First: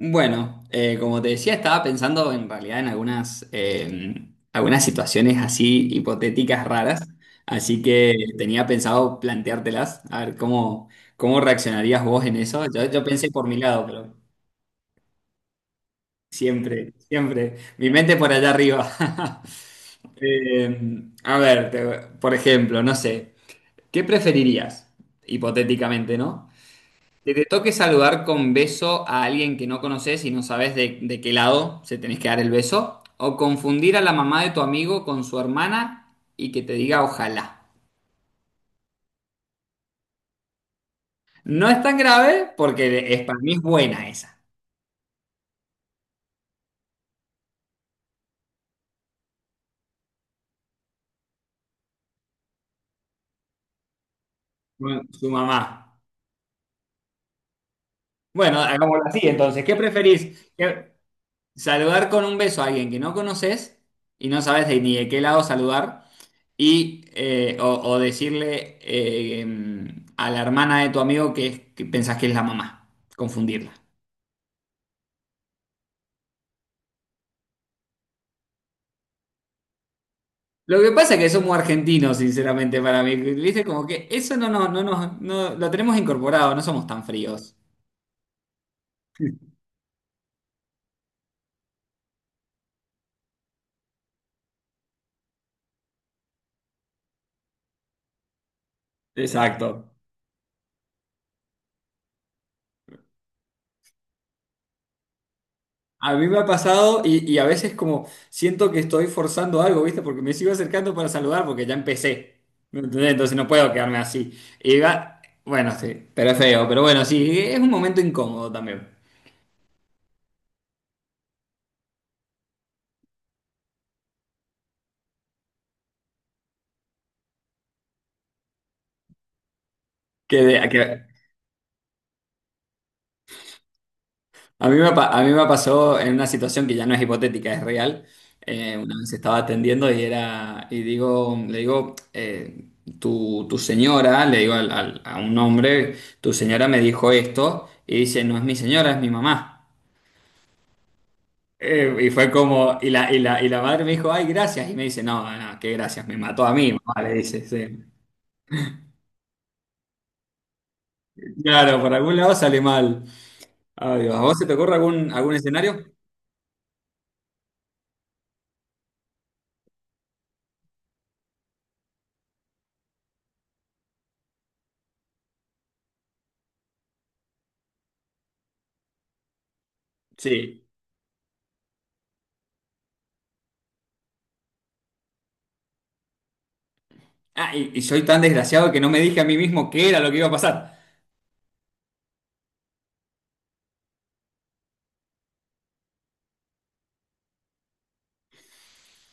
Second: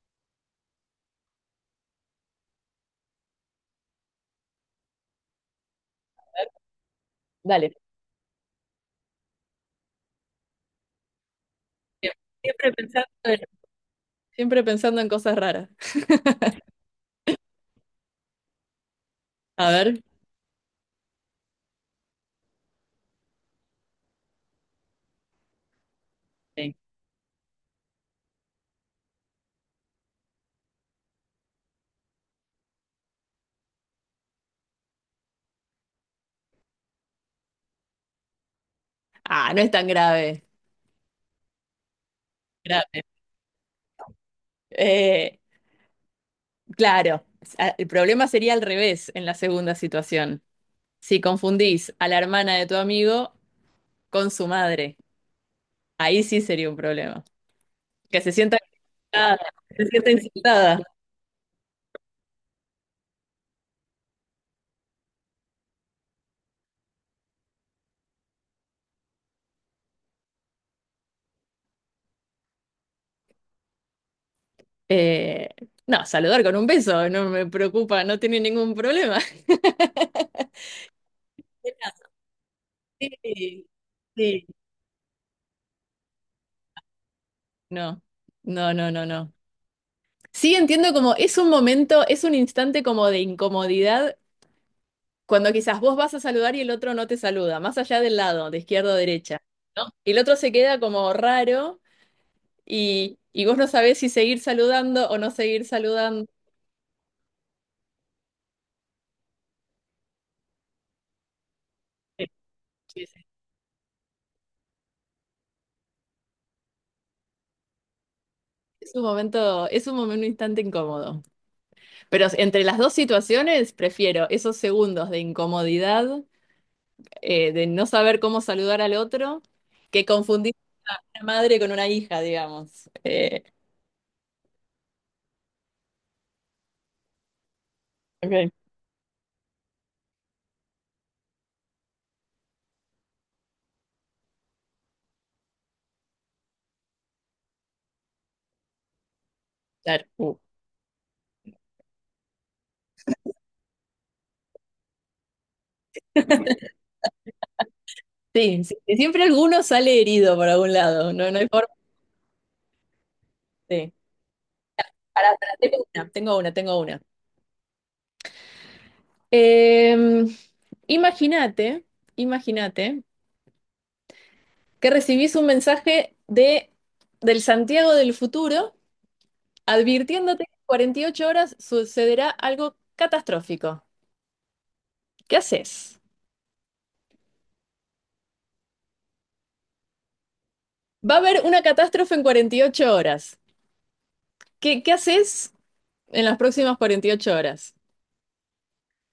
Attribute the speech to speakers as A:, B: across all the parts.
A: Bueno, como te decía, estaba pensando en realidad en algunas, algunas situaciones así hipotéticas raras,
B: Dale.
A: así que tenía pensado planteártelas, a ver cómo, cómo reaccionarías vos en eso.
B: Siempre
A: Yo
B: pensando
A: pensé
B: en,
A: por mi lado, pero
B: siempre pensando en cosas raras.
A: siempre, siempre, mi mente por allá arriba.
B: A ver.
A: Eh, a ver, por ejemplo, no sé, ¿qué preferirías? Hipotéticamente, ¿no?
B: Sí.
A: Que te toque saludar con beso a alguien que no conoces y no sabes de qué lado se tenés que dar el beso. O confundir a la mamá de tu amigo con su hermana y que te diga ojalá.
B: Ah, no es tan grave.
A: No es tan grave
B: Grave.
A: porque es, para mí es buena esa.
B: Eh, claro, el problema sería al revés en la segunda situación. Si confundís a la hermana de tu amigo con su madre,
A: Bueno, su mamá.
B: ahí sí sería un problema. Que se sienta
A: Bueno, hagámoslo así
B: insultada.
A: entonces. ¿Qué
B: Se sienta
A: preferís?
B: insultada.
A: ¿Saludar con un beso a alguien que no conoces y no sabes ni de qué lado saludar? Y, o decirle a la hermana de tu amigo que, que pensás que es la mamá, confundirla.
B: Eh, no, saludar con un beso, no me preocupa, no tiene ningún problema.
A: Lo que pasa es que somos argentinos, sinceramente, para mí. ¿Viste?
B: Sí,
A: Como que eso
B: sí.
A: no, no, no, no, no lo tenemos incorporado, no somos tan fríos.
B: No, no, no, no, no. Sí, entiendo como es un momento, es un instante como de incomodidad cuando quizás vos vas a saludar y el otro no te saluda, más allá del lado, de izquierda o derecha,
A: Exacto.
B: ¿no? Y el otro se queda como raro y vos no sabés si seguir saludando o no seguir
A: A
B: saludando.
A: mí me ha pasado y a veces como siento que estoy forzando algo, ¿viste? Porque me sigo acercando para saludar porque ya
B: Sí,
A: empecé. ¿Me
B: sí.
A: entendés?
B: Sí.
A: Entonces no puedo quedarme así. Y va, bueno, sí, pero es feo, pero bueno, sí, es un momento incómodo también.
B: Es un momento, un instante incómodo. Pero entre las dos situaciones, prefiero esos segundos de incomodidad, de no saber cómo saludar al otro, que
A: Que,
B: confundir
A: de- que
B: una madre con una hija, digamos.
A: A mí a mí me pasó en una situación que ya no es hipotética, es real.
B: Ok.
A: Una vez estaba atendiendo y era, y digo, le digo, tu señora, le digo a un hombre, tu señora me dijo esto, y dice, no es mi señora, es mi mamá.
B: Claro.
A: Y fue como, y la madre me dijo, ay, gracias. Y me dice, no, no, no, qué gracias, me mató a mí, mamá, le dice, sí.
B: Sí, sí, sí, siempre alguno sale herido por algún lado, no, no hay forma.
A: Claro, por algún lado sale mal.
B: Sí.
A: Ay, Dios, ¿a vos se te ocurre algún
B: Pará, pará, tengo
A: escenario?
B: una, tengo una, tengo una. Em, imagínate, imagínate que recibís un mensaje de, del Santiago del futuro advirtiéndote que en
A: Sí.
B: 48 horas sucederá algo catastrófico. ¿Qué haces?
A: Ah, y soy tan desgraciado que no me dije a mí mismo qué era lo que iba a pasar.
B: Va a haber una catástrofe en 48 horas. ¿Qué haces en las próximas 48 horas?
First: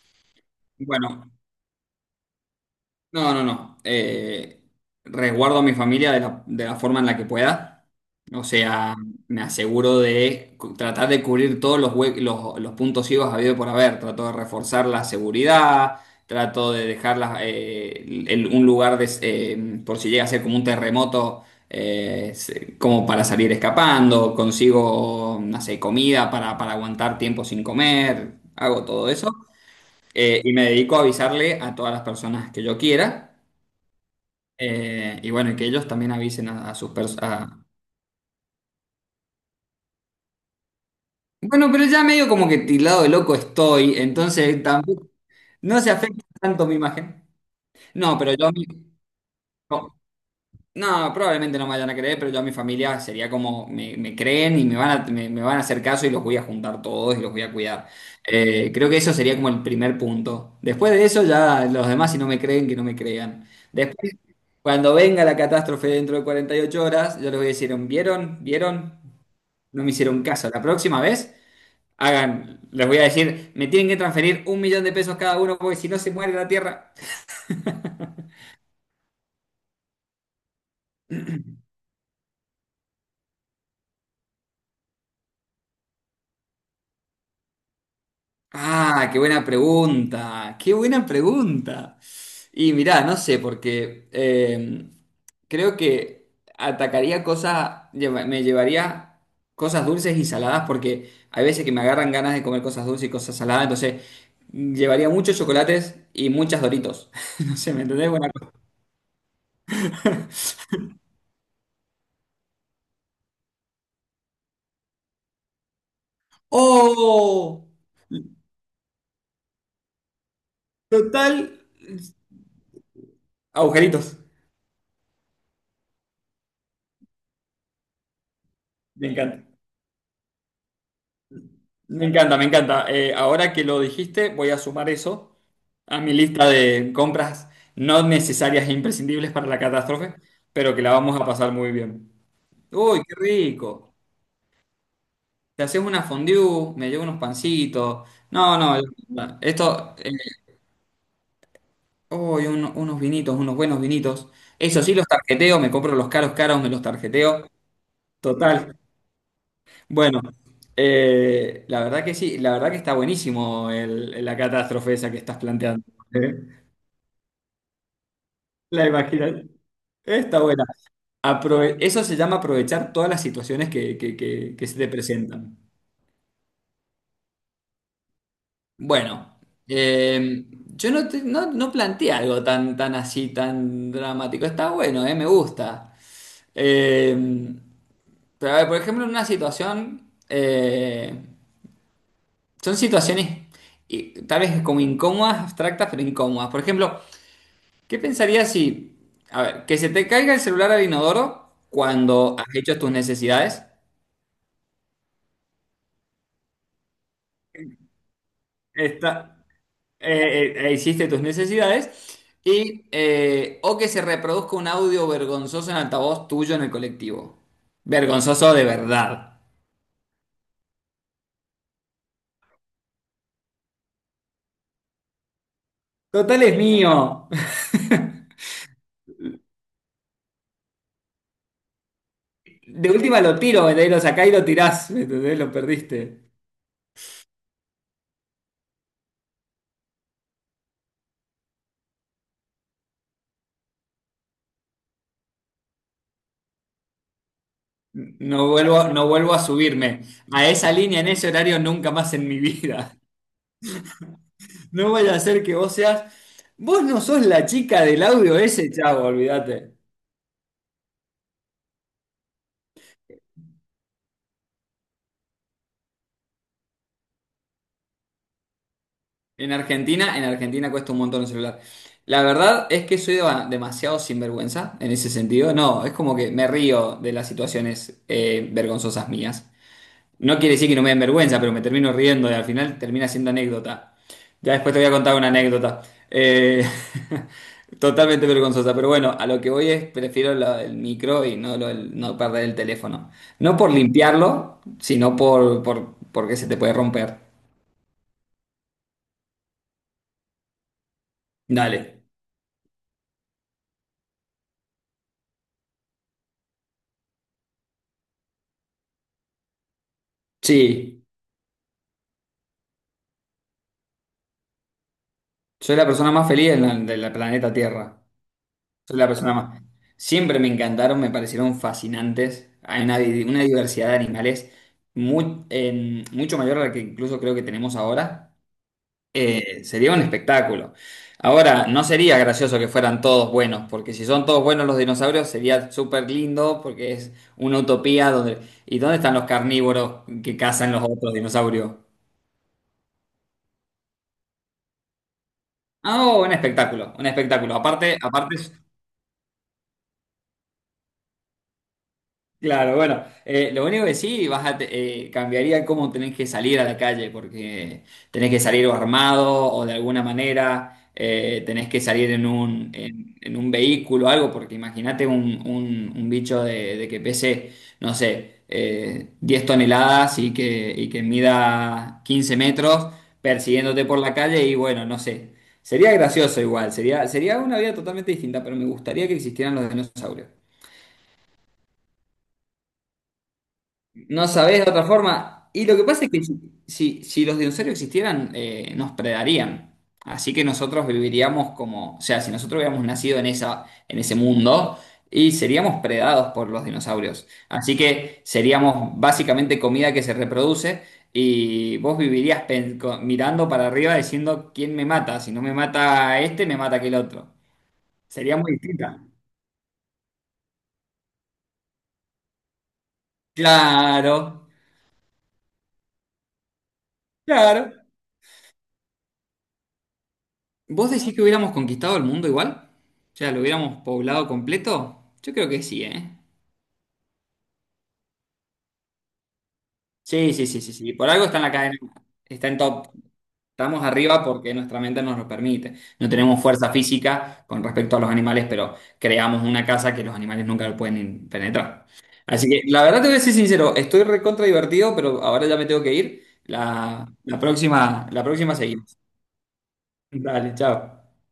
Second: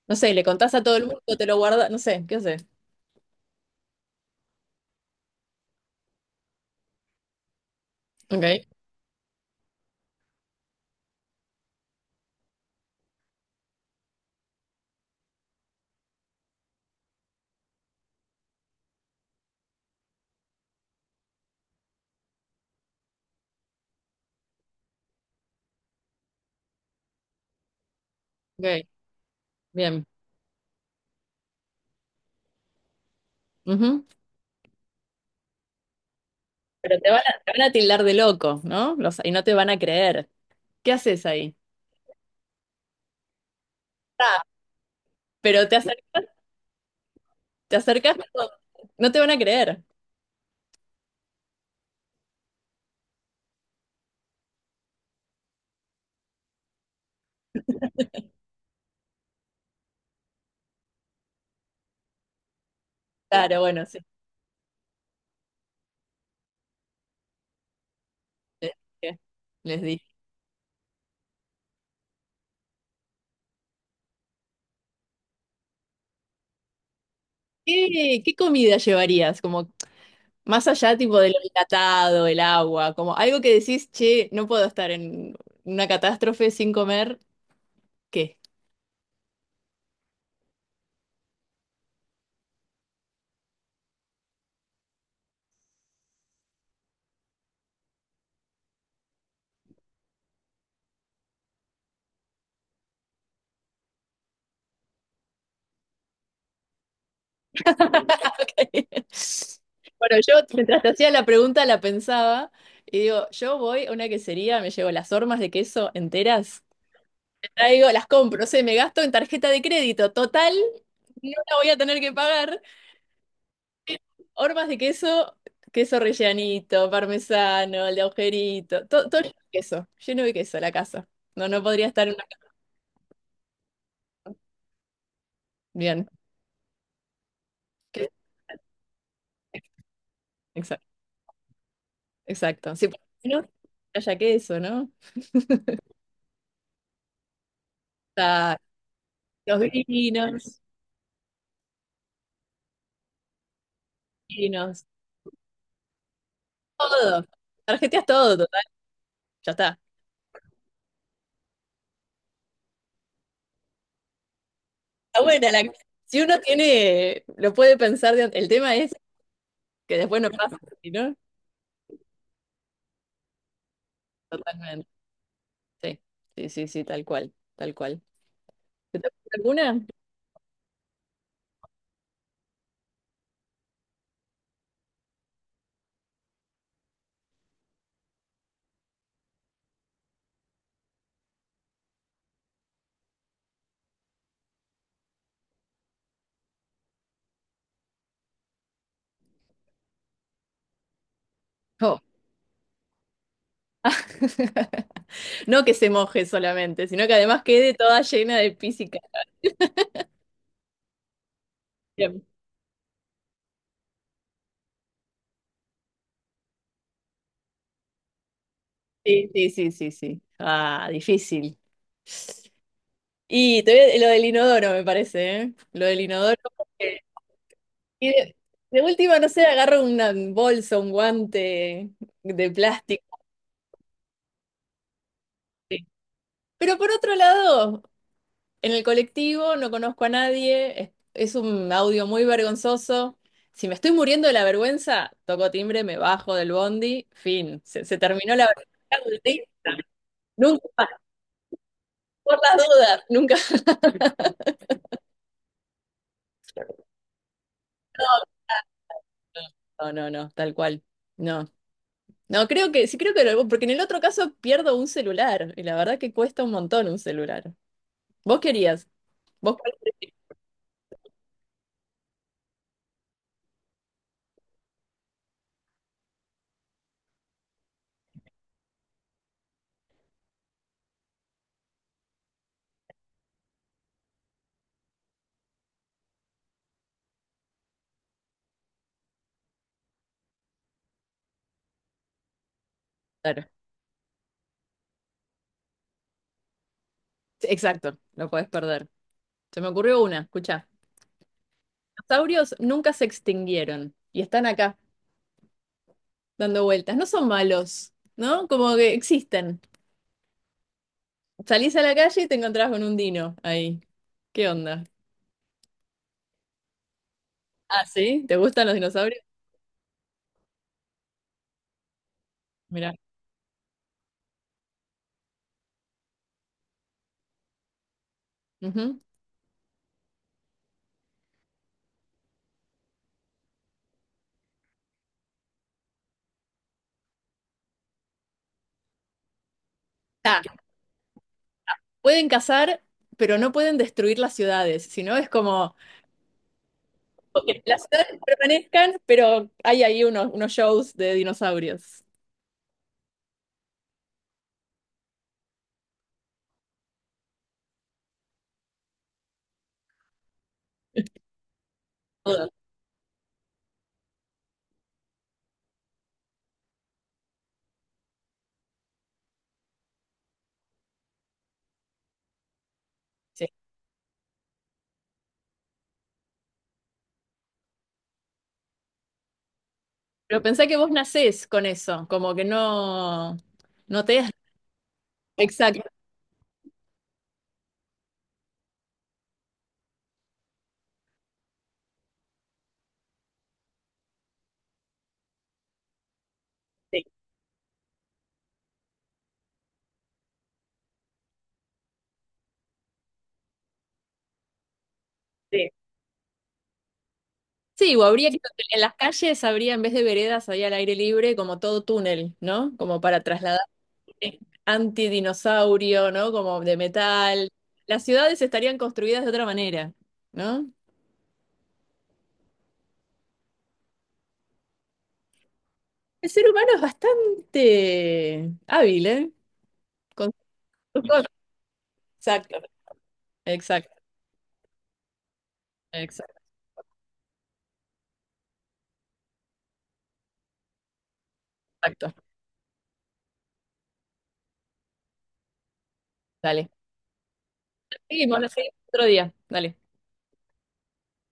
B: No sé, le contás a todo el mundo,
A: Bueno,
B: te lo guardas, no sé, ¿qué haces?
A: no, no, no. Resguardo a mi familia de la forma en la que pueda. O
B: Ok.
A: sea, me aseguro de tratar de cubrir todos los, los puntos ciegos habido por haber. Trato de reforzar la seguridad, trato de dejar las, un lugar de por si llega a ser como un terremoto, como para salir escapando. Consigo, no sé, comida para aguantar tiempo sin comer. Hago
B: Ok,
A: todo eso.
B: bien.
A: Y me dedico a avisarle a todas las personas que yo quiera.
B: Ujú.
A: Y bueno, y que ellos también avisen a sus
B: Pero te van a
A: personas.
B: te van a tildar de loco, ¿no? Y no te van a creer. ¿Qué haces ahí?
A: Bueno, pero ya medio como que tildado de loco estoy,
B: Ah,
A: entonces tampoco
B: pero te,
A: no se afecta tanto mi imagen.
B: te acercas,
A: No, pero yo
B: pero
A: a mi-
B: no te van a creer.
A: No, no, probablemente no me vayan a creer, pero yo a mi familia sería como me creen y me van a me van a hacer caso y los voy a juntar todos y los voy a cuidar. Creo que eso sería como el primer punto. Después de eso, ya los demás, si no me creen, que no me crean.
B: Claro, bueno, sí.
A: Después, cuando venga la catástrofe dentro de 48 horas, yo les voy a decir, ¿vieron?
B: Les
A: ¿Vieron?
B: dije. Les
A: No me
B: dije.
A: hicieron caso. La próxima vez, hagan, les voy a decir, me tienen que transferir 1.000.000 de pesos cada uno porque si no se muere la tierra.
B: ¿Qué, qué comida llevarías? Como más allá tipo de lo enlatado, el agua, como algo que decís, che, no puedo estar en una catástrofe sin comer, ¿qué?
A: Ah, qué buena pregunta, qué buena pregunta. Y mirá, no sé, porque creo que atacaría cosas, me llevaría cosas dulces y saladas porque hay veces que me agarran ganas de comer cosas dulces y cosas saladas, entonces llevaría muchos chocolates y muchas Doritos. No sé, ¿me entendés? Buena cosa.
B: Bueno, yo mientras te hacía la pregunta la pensaba y digo, yo voy a una quesería, me llevo las hormas de queso enteras,
A: ¡Oh!
B: traigo, las compro, sé, me gasto en tarjeta de crédito, total, no
A: Total.
B: la voy a tener que pagar.
A: Agujeritos.
B: Hormas de queso, queso rellanito, parmesano, el de agujerito,
A: Me
B: todo, todo
A: encanta.
B: lleno de queso la casa. No, no podría
A: Me
B: estar en una
A: encanta, me
B: casa.
A: encanta. Ahora que lo dijiste, voy a sumar eso a
B: Bien,
A: mi lista de compras no necesarias e imprescindibles para la catástrofe, pero que
B: exacto,
A: la vamos a pasar muy bien.
B: exacto. Sí, por
A: Uy, qué
B: lo menos
A: rico.
B: que haya queso, ¿no?
A: Te haces una fondue, me llevo unos pancitos.
B: Está
A: No, no,
B: los
A: esto,
B: vinos,
A: uy, unos vinitos, unos buenos vinitos. Eso
B: vinos.
A: sí, los tarjeteo, me compro los caros caros, me los
B: Todo.
A: tarjeteo.
B: Tarjeteas todo, total.
A: Total.
B: Ya está.
A: Bueno, la verdad que sí, la verdad que está buenísimo la catástrofe esa que
B: Está
A: estás
B: buena la.
A: planteando.
B: Si
A: ¿Eh?
B: uno tiene, lo puede pensar. El tema
A: La
B: es
A: imaginación.
B: que después no
A: Está
B: pasa,
A: buena.
B: ¿sí, ¿no?
A: Eso se llama aprovechar todas las situaciones que, que se te
B: Totalmente.
A: presentan.
B: Sí, sí, sí, sí, tal cual, tal cual. ¿Te toca
A: Bueno,
B: alguna?
A: eh, yo no, no, no planteé algo tan, tan así, tan dramático. Está bueno, me gusta. Eh, pero a ver, por ejemplo, en una situación, son situaciones y tal vez como incómodas, abstractas, pero incómodas. Por ejemplo, ¿qué pensarías si, a ver, que se te caiga el celular al inodoro
B: Oh.
A: cuando has hecho tus necesidades?
B: No que se moje solamente, sino que además quede toda llena de pis y caca.
A: Esta- Hiciste tus necesidades,
B: Bien.
A: y, o que se reproduzca un audio vergonzoso en altavoz tuyo en el colectivo. Vergonzoso de
B: Sí,
A: verdad.
B: sí, sí, sí, sí. Ah, difícil. Y te lo del inodoro, me parece, ¿eh? Lo del inodoro.
A: Total es mío.
B: Y de última, no sé, agarro un bolso, un guante de
A: De
B: plástico.
A: última lo tiro, ¿me entendés? Lo sacás y lo tirás, ¿me entendés? Lo
B: Sí.
A: perdiste.
B: Pero por otro lado, en el colectivo no conozco a nadie, es un audio muy vergonzoso. Si me estoy muriendo de la vergüenza, toco timbre, me bajo del bondi, fin, se terminó la vergüenza.
A: No vuelvo a
B: ¿Sí?
A: subirme a
B: Nunca
A: esa
B: más,
A: línea en ese horario nunca más en mi
B: por las
A: vida.
B: dudas, nunca.
A: No vaya a ser que vos seas. Vos no sos la chica del audio ese, chavo, olvídate.
B: No, no, no, tal cual. No. No, creo que, sí creo que lo, porque en el otro caso pierdo un celular, y la verdad que cuesta un montón un celular. ¿Vos querías? Vos podés
A: En Argentina cuesta un montón el celular. La verdad es que soy demasiado sinvergüenza en ese sentido. No, es como que me río de las situaciones vergonzosas mías. No quiere decir que no me den vergüenza, pero me termino riendo y al final termina siendo anécdota. Ya después te voy a contar una anécdota. Eh, totalmente vergonzosa, pero bueno, a lo que voy es, prefiero lo del micro y no, no perder el teléfono.
B: perder.
A: No por limpiarlo, sino por, porque se te puede romper.
B: Sí, exacto, lo podés perder. Se me ocurrió una, escucha.
A: Dale.
B: Los dinosaurios nunca se extinguieron y están acá dando vueltas. No son malos, ¿no? Como que existen.
A: Sí,
B: Salís a la calle y te encontrás con un dino ahí. ¿Qué onda?
A: soy la persona más feliz en del planeta
B: Ah,
A: Tierra.
B: ¿sí? ¿Te gustan los
A: Soy la
B: dinosaurios?
A: persona más. Siempre me encantaron, me parecieron fascinantes. Hay
B: Mirá.
A: una, una diversidad de animales muy, mucho mayor a la que incluso creo que tenemos ahora.
B: Ujú.
A: Sería un espectáculo. Ahora, no sería gracioso que fueran todos buenos, porque si son todos buenos los dinosaurios sería súper lindo, porque es una utopía donde... ¿Y dónde están los carnívoros que
B: Ah,
A: cazan los otros dinosaurios?
B: pueden cazar, pero no pueden destruir las ciudades. Sino es como
A: Ah, oh, un espectáculo, un espectáculo.
B: que las
A: Aparte,
B: ciudades
A: aparte
B: permanezcan, pero hay ahí unos, unos shows de dinosaurios.
A: claro, bueno, lo único que sí, cambiaría cómo tenés que salir a la calle, porque tenés que salir o armado o de alguna manera, tenés que salir en
B: Todo.
A: un, en un vehículo o algo, porque imagínate un, un bicho de que pese, no sé, 10 toneladas y que mida 15 metros persiguiéndote por la calle y bueno, no sé, sería gracioso igual, sería, sería una vida totalmente distinta, pero me gustaría que existieran los dinosaurios.
B: Pero pensé que vos nacés con eso, como que no, no te
A: No
B: das.
A: sabés de otra forma. Y lo que
B: Exacto.
A: pasa es que si, si los dinosaurios existieran, nos predarían. Así que nosotros viviríamos como, o sea, si nosotros hubiéramos nacido en esa, en ese mundo, y seríamos predados por los
B: Sí,
A: dinosaurios. Así que seríamos básicamente comida que se reproduce y vos vivirías mirando para arriba diciendo quién me mata. Si no me
B: sí.
A: mata este, me mata aquel otro.
B: Sí, o habría
A: Sería
B: que
A: muy
B: en las
A: distinta.
B: calles habría, en vez de veredas, había al aire libre como todo túnel, ¿no? Como para trasladar
A: Claro,
B: antidinosaurio, ¿no? Como de metal.
A: claro.
B: Las ciudades estarían construidas de otra manera, ¿no?
A: ¿Vos decís que hubiéramos conquistado el mundo igual? O sea, ¿lo hubiéramos poblado completo? Yo creo que sí, ¿eh?
B: El ser humano es bastante hábil, ¿eh? Con
A: Sí, sí, sí, sí, sí.
B: sus
A: Por algo
B: cosas.
A: está en la cadena. Está en
B: Exacto,
A: top. Estamos
B: exacto,
A: arriba porque nuestra mente nos lo permite. No tenemos
B: exacto,
A: fuerza física con respecto a los animales, pero creamos una casa que los animales nunca lo pueden penetrar.
B: exacto.
A: Así que la verdad te voy a ser sincero, estoy recontra divertido, pero ahora ya me tengo que ir.
B: Dale.
A: La, la
B: Seguimos, lo
A: próxima
B: seguimos
A: seguimos.
B: otro día. Dale.
A: Dale, chao.